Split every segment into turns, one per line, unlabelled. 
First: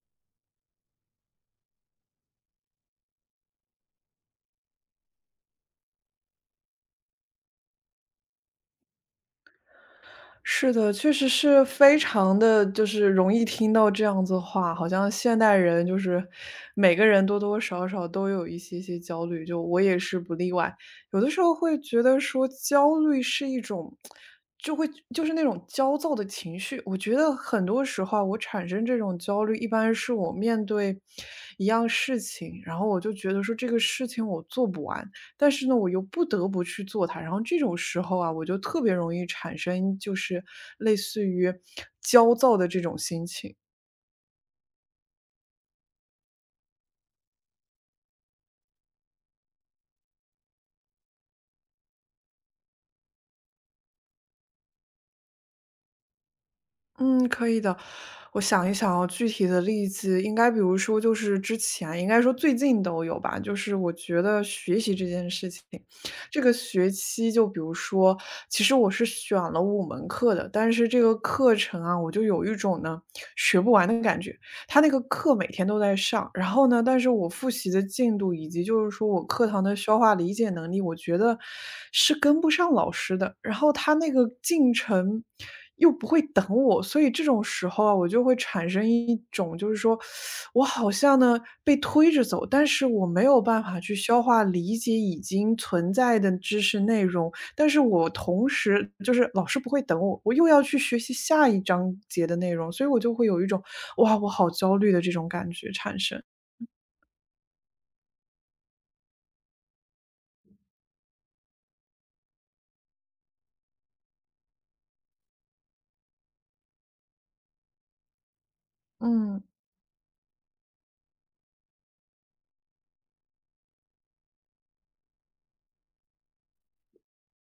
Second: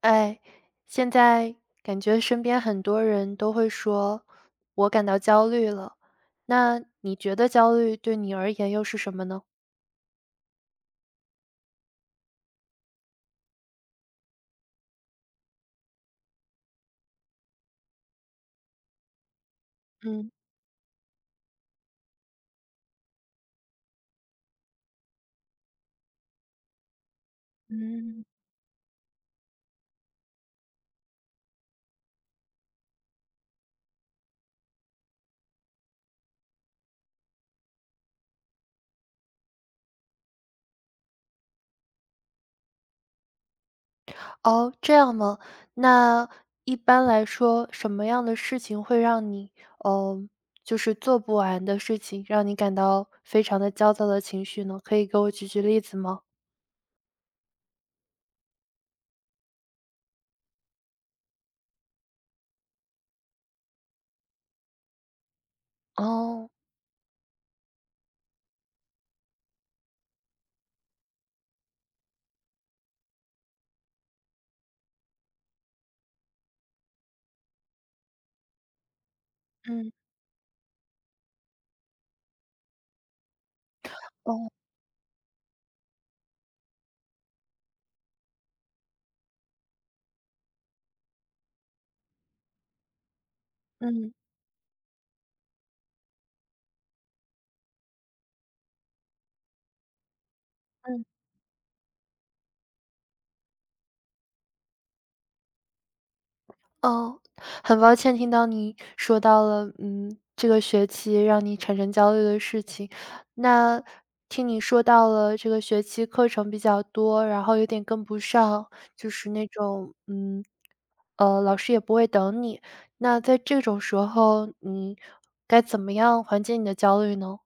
哎，现在感觉身边很多人都会说，我感到焦虑了。那你觉得焦虑对你而言又是什么呢？
是的，确实是非常的，就是容易听到这样子的话，好像现代人就是每个人多多少少都有一些些焦虑，就我也是
嗯。
不例外。有的时候会觉得说焦虑是一种就会就是那种焦躁的情绪，我觉得很多时候
嗯。
啊我产生这种焦虑，一般是我面对一样事情，然后我就觉得说这个事情我做不完，但是呢，我又不得不去做它，然后这种时候啊，我就特别容易产生就是类似于焦躁的这种心情。
哦，这样吗？那一般来说，什么样的事情会让你，呃，就是做不完的事情，让你感到非常的焦躁的情绪呢？可以给我举举例子吗？
嗯，可以的。我想一想啊，具体的例子应该比如说就是之前，应该说最近都有吧。就是我觉得学习这件事情，这
哦。
个学期就比如说，其实我是选了五门课的，但是这个课程啊，我就有一种呢学不完的感觉。他那个课每天都在上，然后呢，但是我复习的进度以及就是说我课堂的
嗯。
消化理解能力，我觉得是跟不上老师的。然后他那个
哦。
进程又不会等我，所以这种时候啊，我就会产生一种就是说，我好像呢被推着走，但是我没有办法去
嗯。
消化理解已经存在的知识内容，但是我同时就是老师不会等我，我又要去学
嗯。
习下一章节的内容，所以我就会有一种，哇，我好焦虑的这种感觉产生。
哦，很抱歉听到你说到了，这个学期让你产生焦虑的事情。那听你说到了这个学期课程比较多，然后有点跟不上，就是
嗯，
那种，老师也不会等你。那在这种时候，你该怎么样缓解你的焦虑呢？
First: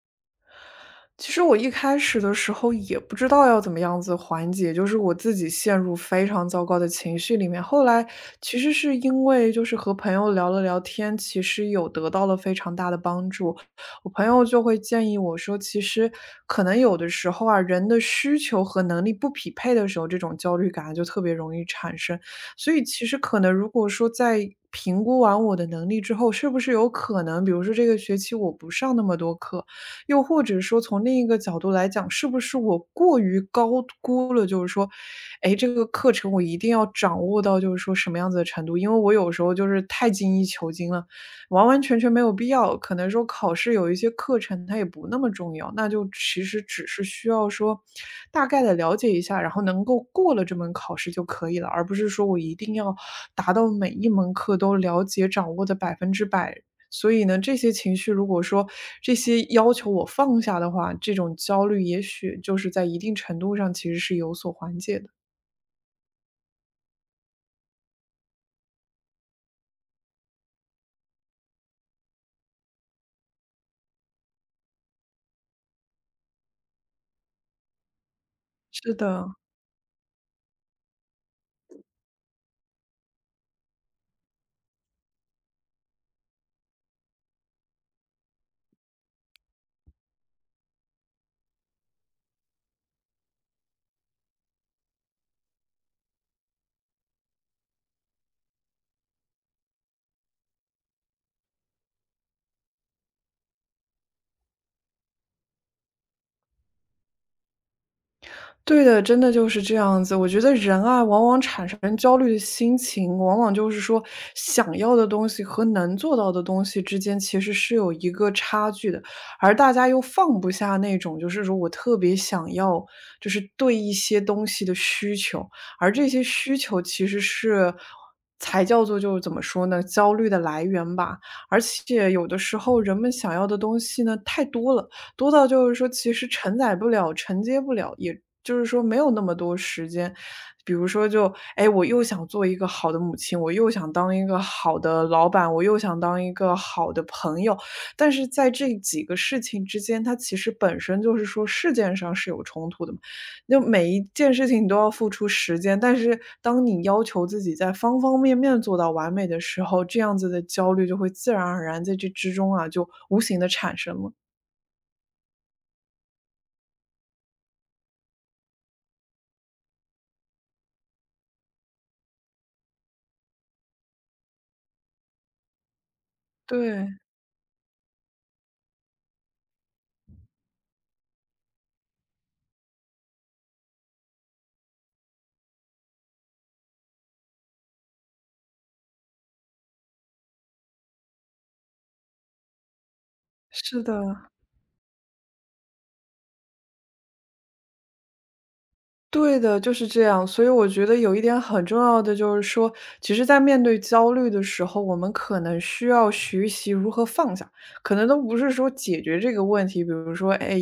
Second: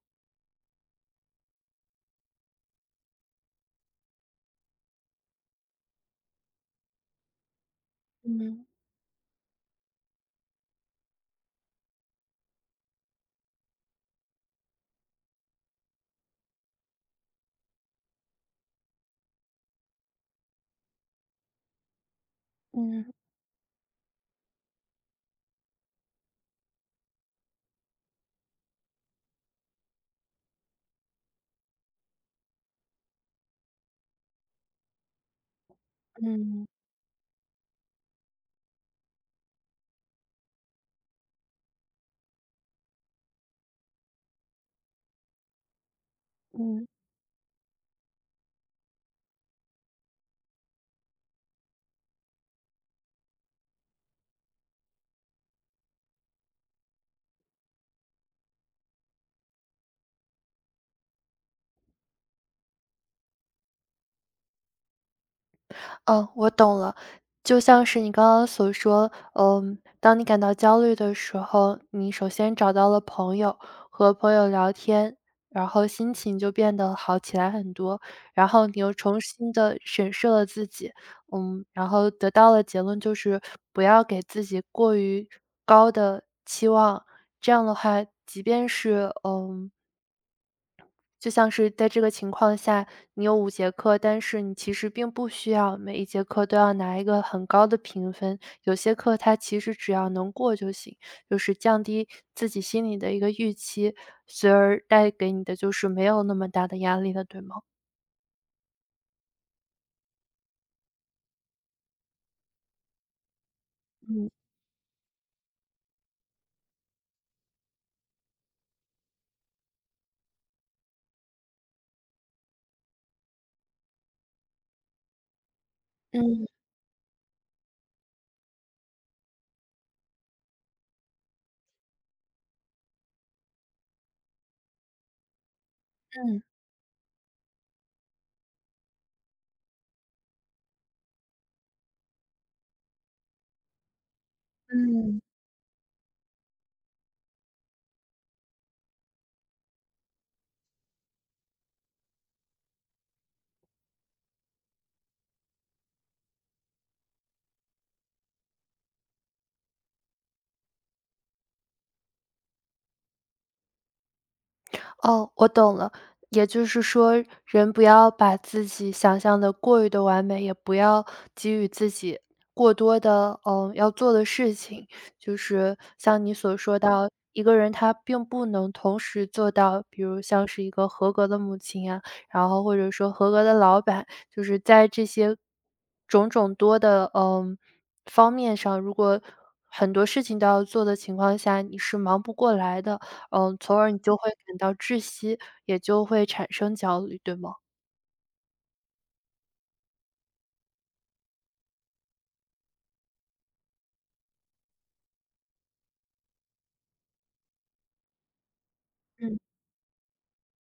其实我一开始的时候也不知道要怎么样子缓解，就是我自己陷入非常糟糕的情绪里面。后来其
嗯。
实是因为就是和朋友聊了聊天，其实有得到了非常大的帮助。我朋友就会建议我说，其实可能有的时候啊，人的需求和能力不匹配的时候，这种焦虑感啊就特别容易产生。所以其
嗯。
实可能如果说在评估完我的能力之后，是不是有可能，比如说这个学期我不上那么多课，又或者说从另一个角度来讲，是不是我过于高估了，就是说，哎，这个课程我一
嗯。
定要掌握到就是说什么样子的程度，因为我有时候就是太精益求精了，完完全全没有必要。可能说考试有一些课程它也不那么重要，那就其实
嗯。
只是需要说大概的了解一下，然后能够过了这门考试就可以了，而不是说我一定要达到每一门课都了解掌握的100%，所以呢，这些情绪如果说这些要求我放下的话，这种焦虑也许就是在一定程度上其实是有所缓解的。
嗯，我懂了。就像是你刚刚所说，嗯，当你感到焦虑的时候，你首先找到了朋友，和朋友聊天，然后心情就变得好起来很多，然后你又
是
重
的。
新的审视了自己，嗯，然后得到的结论就是不要给自己过于高的期望，这样的话，即便是，就像是在这个情况下，你有5节课，但是你其实并不需要每一节课都要拿一个很高的评分，有些课它其实只要能过就行，就是降低自己心里的一个预期，随而带给你的就是没有那么大的压力了，对吗？
对的，真的就是这样子。我觉得人啊，往往产生焦虑的心情，往往就是说
嗯。
想要的东西和能做到的东西之间其实是有一个差距的，而大家又放不下那种，就是说我特别想要，就是对一些东西的需求，而这些
嗯。
需求其实是才叫做就是怎么说呢，焦虑的来源吧。而且有的时候人们想要的东西呢太多了，多到就是说其实
嗯。
承载不了、承接不了，也就是说没有那么多时间。比如说就，哎，我又想做一个好的母亲，我又想当一个好的
嗯。
老板，我又想当一个好的朋友，但是在这几个事情之间，它其实本身就是说事件上是有冲突的嘛。就每一件事情你都要付出时间，但是当你要求自己在方方面面做到完美的时候，这样子的焦虑就会自然而然在这之中啊，就无形的产生了。
哦，我懂了。也就是说，人不要把自己想象的过于的完美，也不要给予自己过多的，要做的事情。就是像你所说
对。
到，一个人他并不能同时做到，比如像是一个合格的母亲啊，然后或者说合格的老板，就是在这些种种多的，方面上，如果很多事情都要做的情况下，你是忙不过来的。嗯，从
是
而你
的，
就会感到窒息，也就会产生焦虑，对吗？
对的，就是这样。所以我觉得有一点很重要的就是说，其实，在面对焦虑的时候，我们可能需要学习如何放下，可能都不是说解决这
嗯。
个问题。比如说，哎，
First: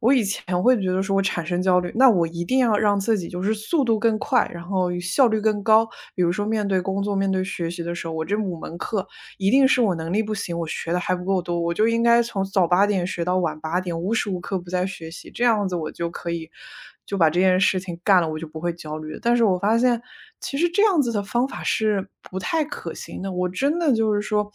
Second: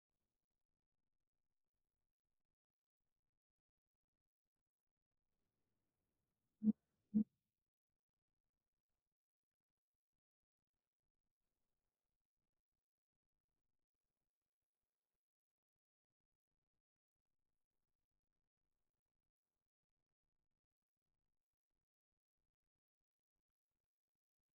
我以前会觉得说我产生焦虑，那我一定要让自己就是速度更快，然后效率更高。比如说，面对工作、面对学习的时候，我这五门课一定是我能力不行，我学的还不够多，我就应该从早8点学到晚8点，无时无刻不在学习，这样子我就可以就把这件事情干了，我就不会焦虑了。但是我发现其实这样子的方法是不太可行的，我真的就是说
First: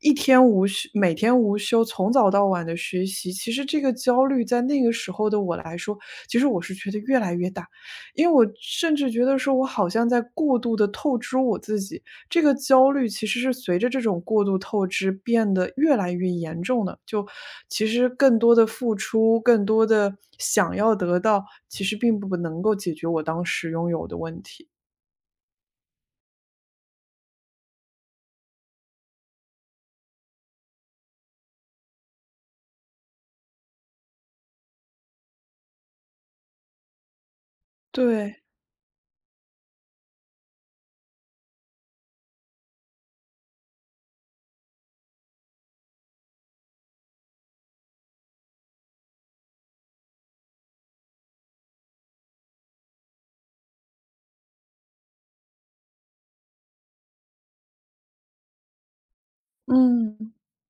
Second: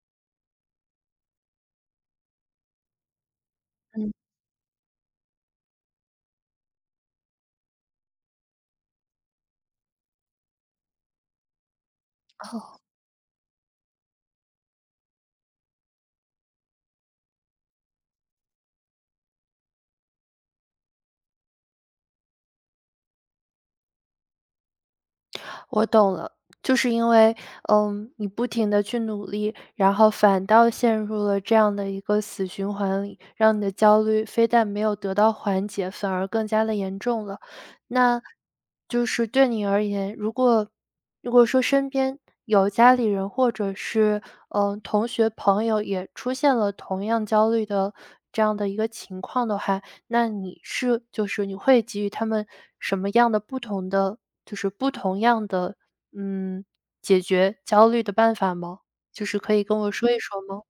一天无休每天无休，从早到晚的学习，其实这个
嗯。
焦虑在那个时候的我来说，其实我是觉得越来越大。因为我甚至觉得说我好像在过度的透支我自己，这个
哦。
焦虑其实是随着这种过度透支变得越来越严重的，就其实更多的付出，更多的想要得到，其实并不能够解决我当时拥有的问题。
我懂了，就是因为，嗯，你不停的去努力，然后反倒陷入了这样的一个死循环里，让你的焦虑非但没有得到缓解，反而更加的严重了。那
对，
就是对你而言，如果如果说身边有家里人或者是，嗯，同学朋友也出现了同样焦虑的这样的一个情况的话，那你是就是你会给予他们什么样的不同的就是不同样的，嗯，解决焦虑的办法吗？就是可以跟我说一
嗯。
说吗？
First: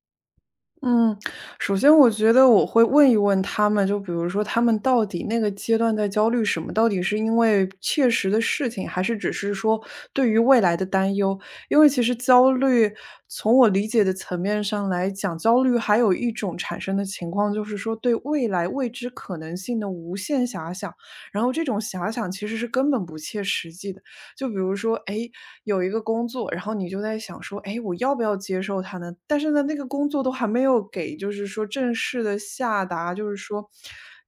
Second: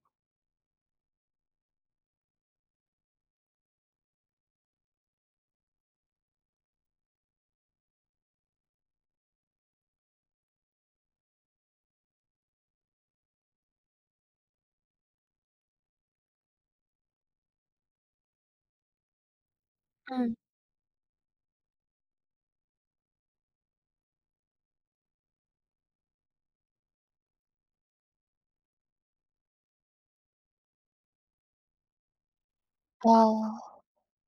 嗯，首先我觉得我会问一问他们，就比如说他们到底那个阶段在焦虑什么？到底是因为切实的事情，还是只是说对于未来的担忧？因为其实焦虑，从我理解的层面上来讲，焦虑还有一种产生的情况，就是说对未来未知可能性的无
嗯。
限遐想，然后这种遐想其实是根本不切实际的。就比如说，哎，有一个工作，然后你就在想说，哎，我要不要接受它呢？但是呢，那个工作都还没有给，就是说正式的下达，就是
哦。
说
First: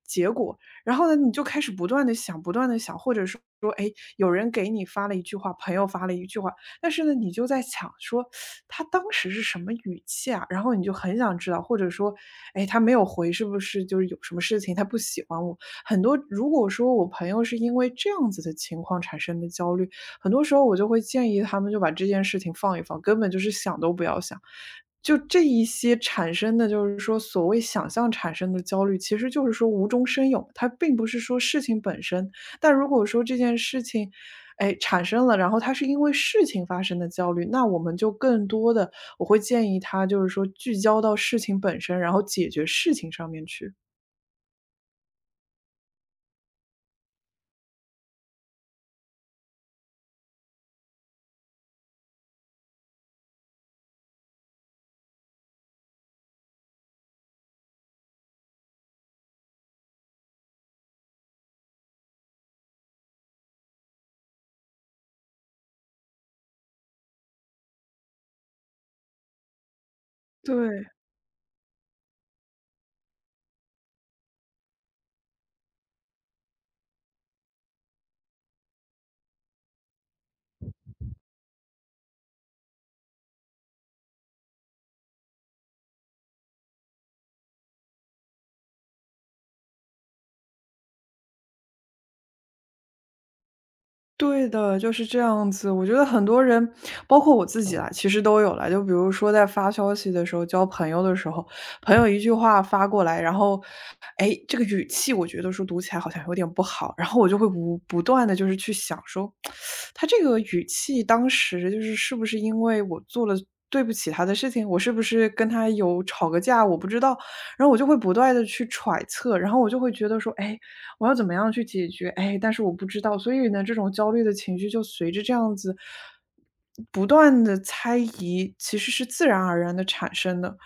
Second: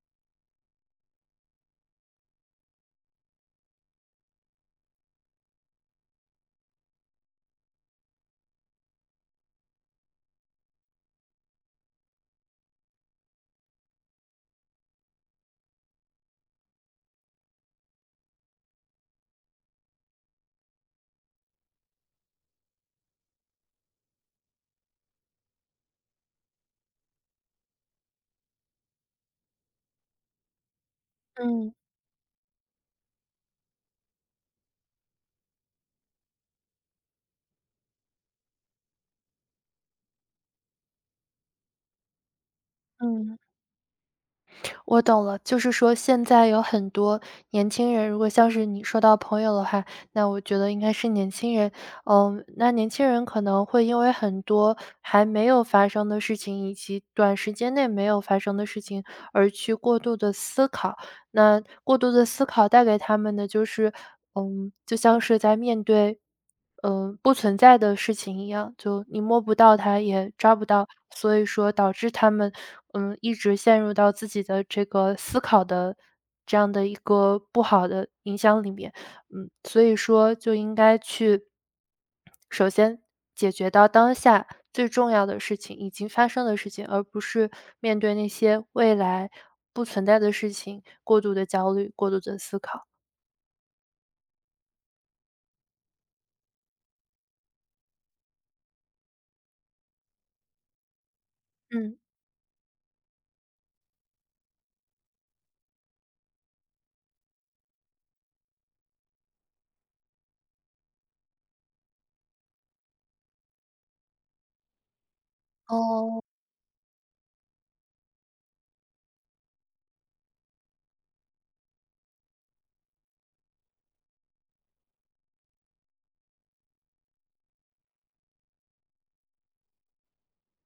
结果。然后呢，你就开始不断的想，不断的想，或者说，哎，有人给你发了一句话，朋友发了一句话，但是呢，你就在想说他当时是什么语气啊？然后你就很想知道，或者说，哎，他没有回，是不是就是有什么事情他不喜欢我？很多如果说我朋友是因为这样子的情况产生的焦虑，很多时候我就会建议他们就把这件事情放一放，根本就是想都不要想。就这一些产生的，就是说所谓想象产生的焦虑，其实就是说无中生有，它并不是说事
嗯。
情本身。但如果说这件事情，哎，产生了，然后它是因为事情发生的焦虑，那我们就更多的，我会建议他就是说聚焦到事情本身，然后解决事情上
嗯，
面去。
我懂了。就是说现在有很多年轻人，如果像是你说到朋友的话，那我觉得应该是年轻人。嗯，那年轻人可能会因为很多还没有发生的事情，以及短时间内没有发生的事情而去过度的思考。那过度的思考带给他们的就是，就像是在面对，不存在的事情一样，就你摸不到它，也抓不到，
对。
所以说导致他们，嗯，一直陷入到自己的这个思考的这样的一个不好的影响里面。嗯，所以说就应该去首先，解决到当下最重要的事情，已经发生的事情，而不是面对那些未来不存在的事情过度的焦虑、过度的思考。
对的，就是这样子。我觉得很多人，包括我自己啦，其实都有啦。就比如说在发消息的时候，交朋友的时候，
嗯。
朋友一句话发过来，然后，哎，这个语气我觉得说读起来好像有点不好，然后我就会不断的就是去想说，他这个语气当时就是是不是因为我做了。对不起他的事情，我是不是跟他有
哦。
吵个架？我不知道，然后我就会不断的去揣测，然后我就会觉得说，哎，我要怎么样去解决？哎，但是我不知道，所以呢，这种焦虑的情绪就随着这样子不断的猜疑，其实是自然而然的产生的。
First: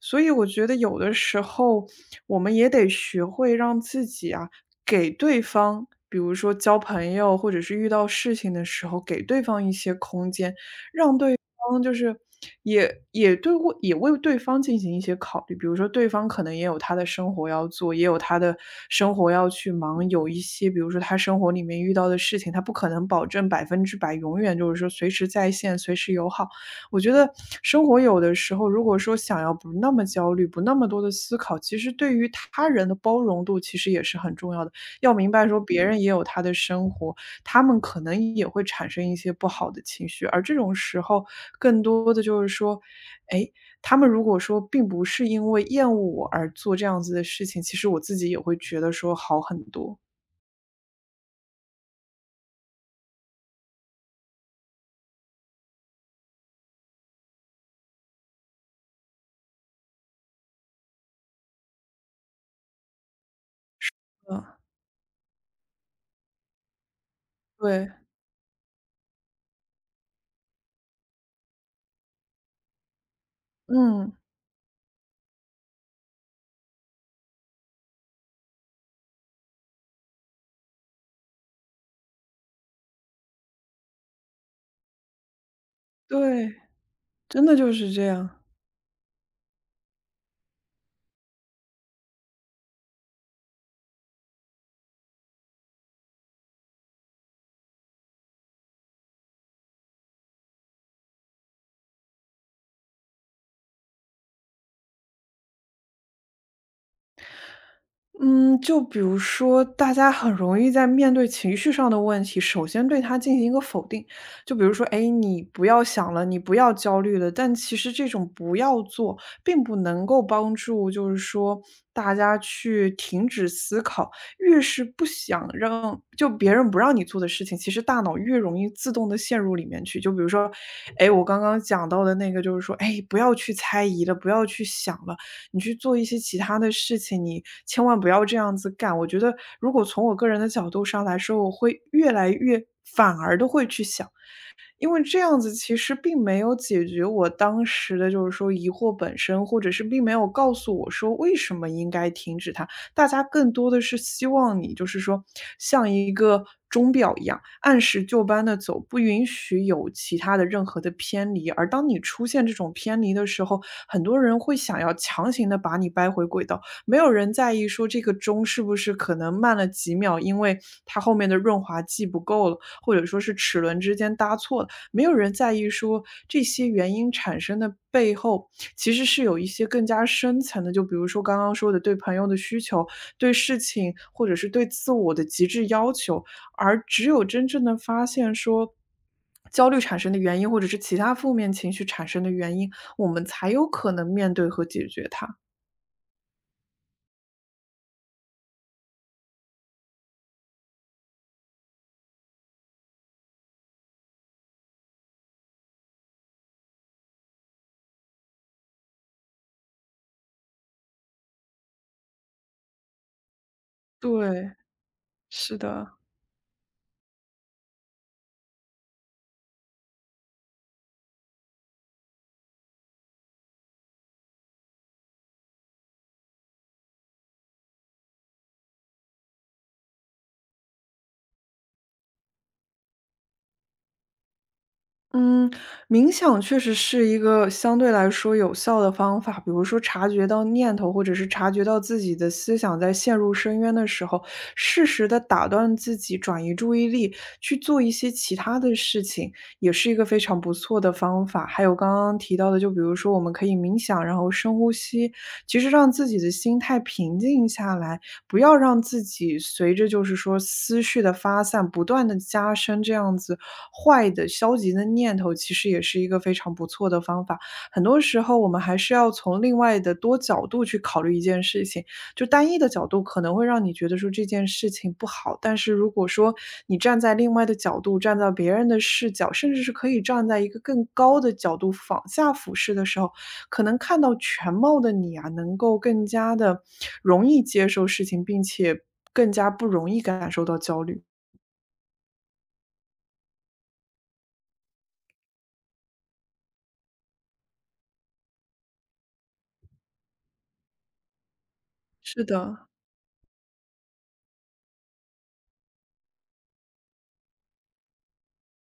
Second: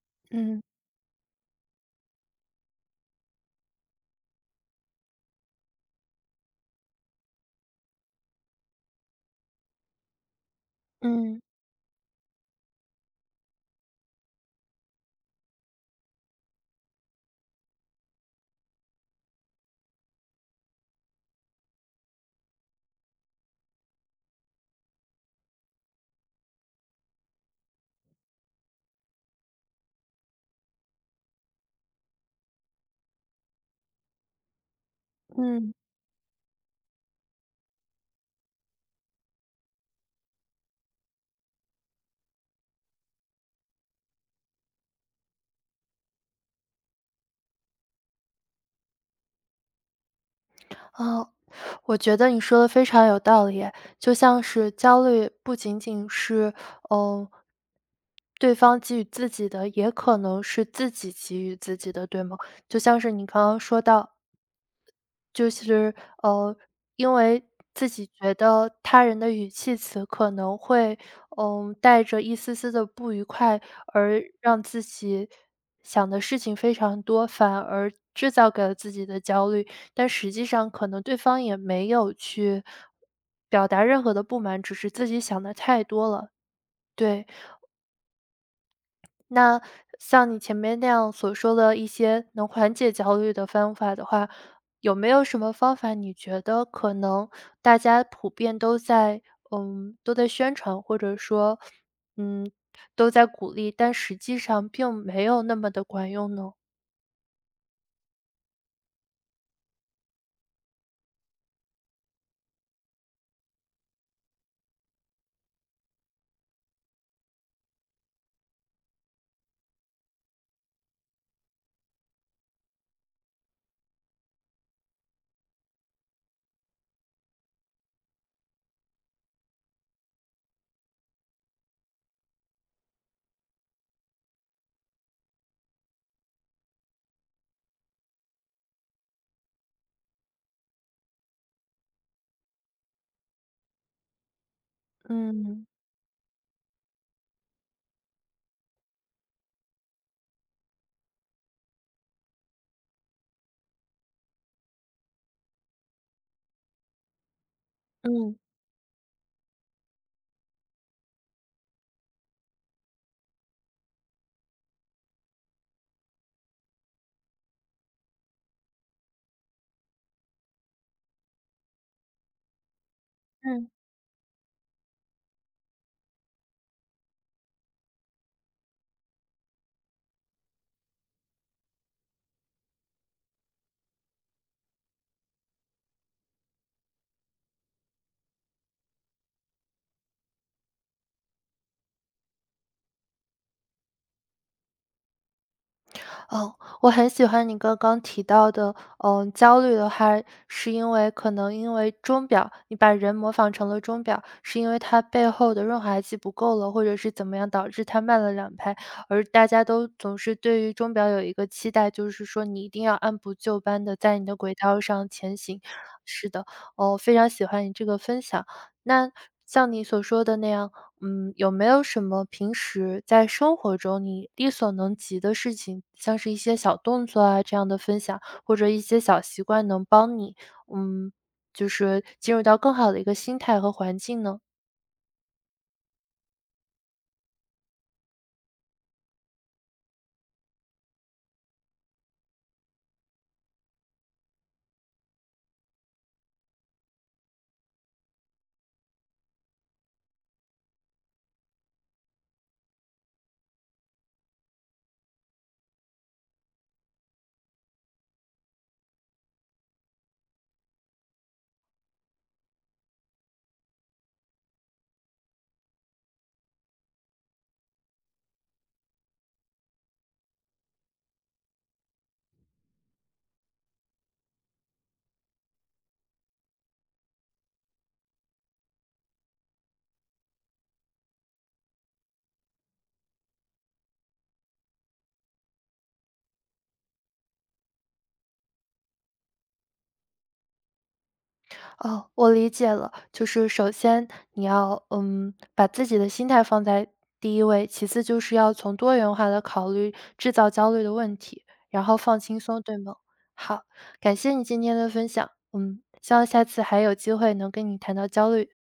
所以我
嗯。
觉得有的时候我们也得学会让自己啊，给对方，比如说交朋友或者是遇到事情的时候，给对方一些空间。
嗯。
方就是也为对方进行一些考虑，比如说对方可能也有他的生活要做，也有他的生活要去忙，有一些比如说他生活里面遇到的事情，他不可能保证100%永远就是说随时在线、随时友好。我觉得生活有的时候，如果说想要不那么焦虑，不那么多的思考，其实对于他人的包容度其实也是很重要的。要明白说
嗯。
别人也有他的生活，他们可能也会产生一些不好的情绪，而这种时候更多的就是说，哎，他们如果说并不是因为厌恶我而做这样子的事情，其实我自己也会觉得说好很多。
哦，我觉得你说的非常有道理哎，就像是焦虑不仅仅是哦，嗯对方给予自己的，也可能是自己给予自己的，对吗？就像是你刚刚说到
嗯，
就是，呃，因为自
对，
己觉得他人的语气词可能会，带着一丝丝的不愉快，
嗯，
而让自己想的事情非常多，反而制造给了自己的焦虑。但实际上可能对方也没有去表达任何的不满，只是自己想的太多了，
对，
对。
真的就是这样。
那像你前面那样所说的一些能缓解焦虑的方法的话，有没有什么方法你觉得可能大家普遍都在都在宣传，或者说，嗯，都在鼓励，但实际上并没有那么的管用呢？
嗯，就比如说，大家很容易在面对情绪上的问题，首先对它进行一个否定。就比如说，哎，你不要想了，你不要焦虑了。但其实这种不要做，并不能够帮助，就是说大家去停止思考。越是不想让，就别人不让你做的事情，其实大脑越容易自动的陷入里面去。就比如说，哎，我刚刚讲到的那个，就是说，哎，不要去猜疑了，不要去想了。你去做一些其他的事情，你千万不要这样子干。我觉得如果从我个人的角度上来说，我会越来越反而的会去想，因为这样子
嗯。
其实并没有解决我当时的就是说疑惑本身，或者是并没有告诉我说为什么应该停止它。大家更多的是希望你就是说像一个钟表一样，按时就
嗯。
班的走，不允许有其他的任何的偏离。而当你出现这种偏离的时候，很多人会想要强行的把你掰回轨道，没有人在意说这个钟是不是可能慢了几秒，因为它后面的润滑剂不够了，或者说是齿
嗯。
轮之间搭错了，没有人在意说这些原因产生的背后，其实是有一些更加深层的，就比如说刚刚说的对朋友的需求、对事情或者是对自我的极致要求，而只有真正的发现说。焦虑产生的原因，或者是其他负面情绪产生的原因，我们才有可能面对和解决它。
哦，我很喜欢你刚刚提到的，焦虑的话是因为可能因为钟表，你把人模仿成了钟表，是因为它背后的润滑剂不够了，或者是怎么样导致它慢了两拍，而大家都总是对于钟表有一个期待，就是说你一定要按部就班的在你的
对，
轨道上前
是
行。
的，
是的。哦，非常喜欢你这个分享。那像你所说的那样，有没有什么平时在生活中你力所能及的事情，像是一些小动作啊这样的分享，或者一些小习惯能帮你，嗯，就是进入到更好的一个心态和环境呢？
嗯，冥想确实是一个相对来说有效的方法。比如说，察觉到念头，或者是察觉到自己的思想在陷入深渊的时候，适时的打断自己，转移注意力，去做一些其他的事情，也是一个非常不错的方法。还有刚刚提到的，就比如说，我们可以冥想，然后深呼吸，其实让自己的心态平静下来，不要让自己随着就是说思绪的发散，不断的加深这样子坏的消极的念头，其实也是一个非常不错的方法。很多时候我们还是要从另外的多角度去考虑一件事情。就单一的角度可能会让你觉得说这件事情不好，但是如果说你站在另外的角度，站在别人的视角，甚至是可以站在一个更高的角度往下俯视的时候，可能看到全貌的你啊，能够更加的容易接受事情，并且更加不容易感受到焦虑。
哦，我理解了。就是首先你要，把自己的心态放在第一位，其次就是要从多元化的考虑制造焦虑的问题，然后放
是
轻松，
的，
对吗？好，感谢你今天的分享，嗯，希望下次还有机会能跟你谈到焦虑。